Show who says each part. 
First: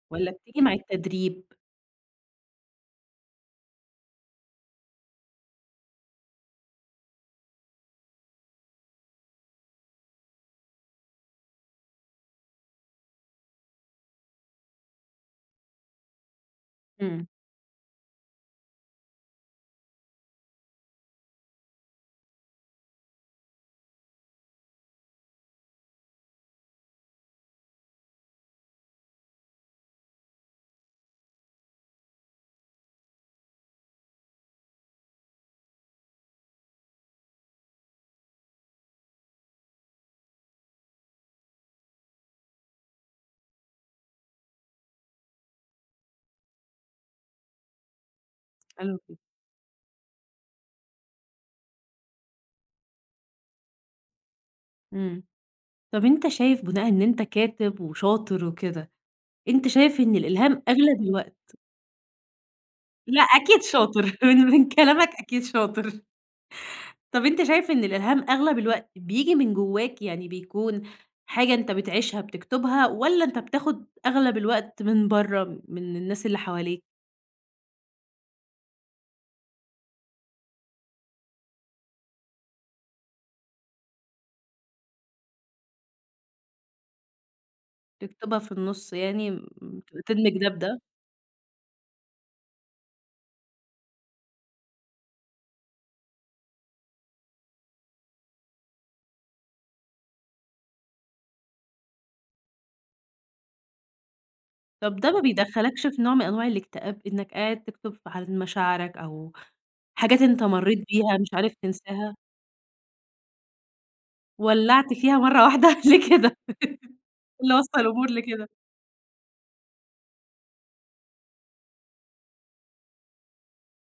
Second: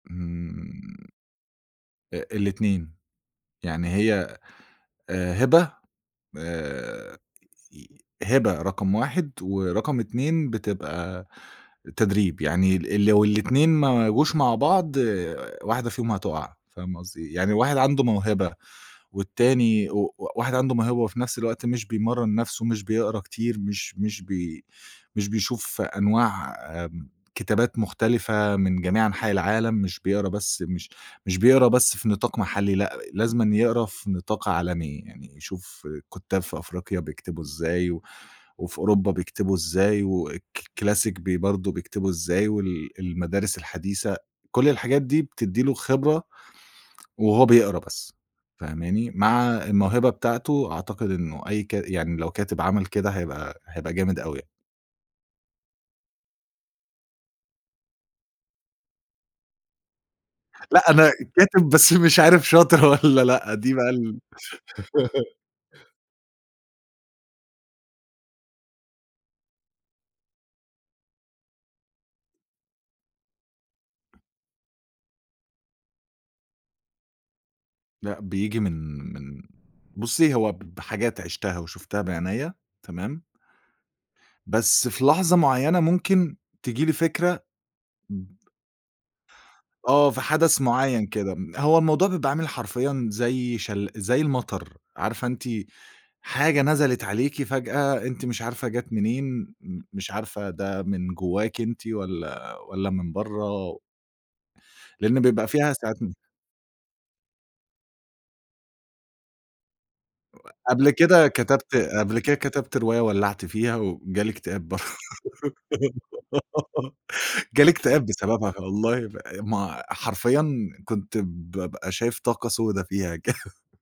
Speaker 1: والّا بتيجي مع
Speaker 2: امم.
Speaker 1: التدريب؟
Speaker 2: أ الاتنين. يعني هي آآ، هبة آآ، هبة رقم 1، ورقم 2 بتبقى تدريب. يعني ال لو الاتنين ما جوش مع بعض واحدة فيهم هتقع، فاهمة قصدي
Speaker 1: إمم.
Speaker 2: إيه؟ يعني واحد عنده موهبة، والتاني و واحد عنده موهبة وفي نَفْس الوقت مش بيمرن نَفسه، مش بيقرا كتير، مش مش بي مش بيشوف أنواع آمم، كتابات مختلفة من جميع أنحاء العالم، مش بيقرا بس مش مش بيقرا بس في نطاق محلّي، لأ، لازمًا يقرا في نطاق عالمي، يعني يشوف كُتّاب في أفريقيا بيكتبوا إزاي، وفي أوروبا بيكتبوا إزاي، وC Classic بي برضو بيكتبوا إزاي، وال المدارس الحديثة، كُلّ الحاجات دي بِتِدي له خبرة وهو بيقرا بس،
Speaker 1: حلو
Speaker 2: فاهماني،
Speaker 1: كده.
Speaker 2: مع الموهبة بتاعته، أعتقد إنه أي ك يعني لو كاتب عمل كده هيبقى، هيبقى جامد أوي.
Speaker 1: إمم، طَب أنت شايف بُناءً إن أنت كاتب وشاطر وكده، أنت شايف إن الإلهام
Speaker 2: لأ،
Speaker 1: أغلب
Speaker 2: أنا
Speaker 1: الوقت
Speaker 2: كاتب بس مش عارف شاطر والّا
Speaker 1: لأ،
Speaker 2: لأ،
Speaker 1: أكيد
Speaker 2: دي بقى
Speaker 1: شاطر
Speaker 2: ال
Speaker 1: من من كلامك أكيد شاطر. طَب أنت شايف إن الإلهام أغلب الوقت بييجي من جواك، يعني بيكون حاجة أنت بتعيشها بتكتبها، والّا أنت بتاخد أغلب الوقت من بَرّه من الناس اللي حواليك؟
Speaker 2: لأ، بييجي من من بُصّي، هو ب بحاجات عِشتها وشُفتها بعينيّا، تمام؟ بس في لحظة معيّنة ممكن تيجي لي فكرة،
Speaker 1: تكتبها
Speaker 2: [unintelligible]
Speaker 1: في النُص يعني
Speaker 2: آه، في
Speaker 1: بتدمج ده
Speaker 2: حدث
Speaker 1: بده؟
Speaker 2: معيّن كده، م هو الموضوع بيبقى عامل حرفيًا زي شل زي المطر، عارفة أنتِ حاجة نزلت عليكِ فجأة، أنتِ مش عارفة جات منين، م مش عارفة ده من جواكِ أنتِ والّا والّا من بَرّه
Speaker 1: طَب ده ما
Speaker 2: لأن بيبقى فيها
Speaker 1: بيدخّلكش في
Speaker 2: ساعات
Speaker 1: نوع
Speaker 2: م
Speaker 1: من أنواع الاكتئاب إنك قاعد تكتب في حالة مشاعرك، أو حاجات أنت مريت
Speaker 2: قبل
Speaker 1: بيها
Speaker 2: كده
Speaker 1: مش عارف
Speaker 2: كتبت
Speaker 1: تنساها؟
Speaker 2: قبل كده كتبت رواية ولّعت فيها، وجالي اكتئاب بر
Speaker 1: ولّعت فيها مرة واحدة ليه كده؟! إيه اللي
Speaker 2: جالي
Speaker 1: وصّل
Speaker 2: اكتئاب
Speaker 1: الأمور لكده؟
Speaker 2: بسببها والله ف ما حرفيًا كنت بابقى شايف طاقة سودا فيها كده.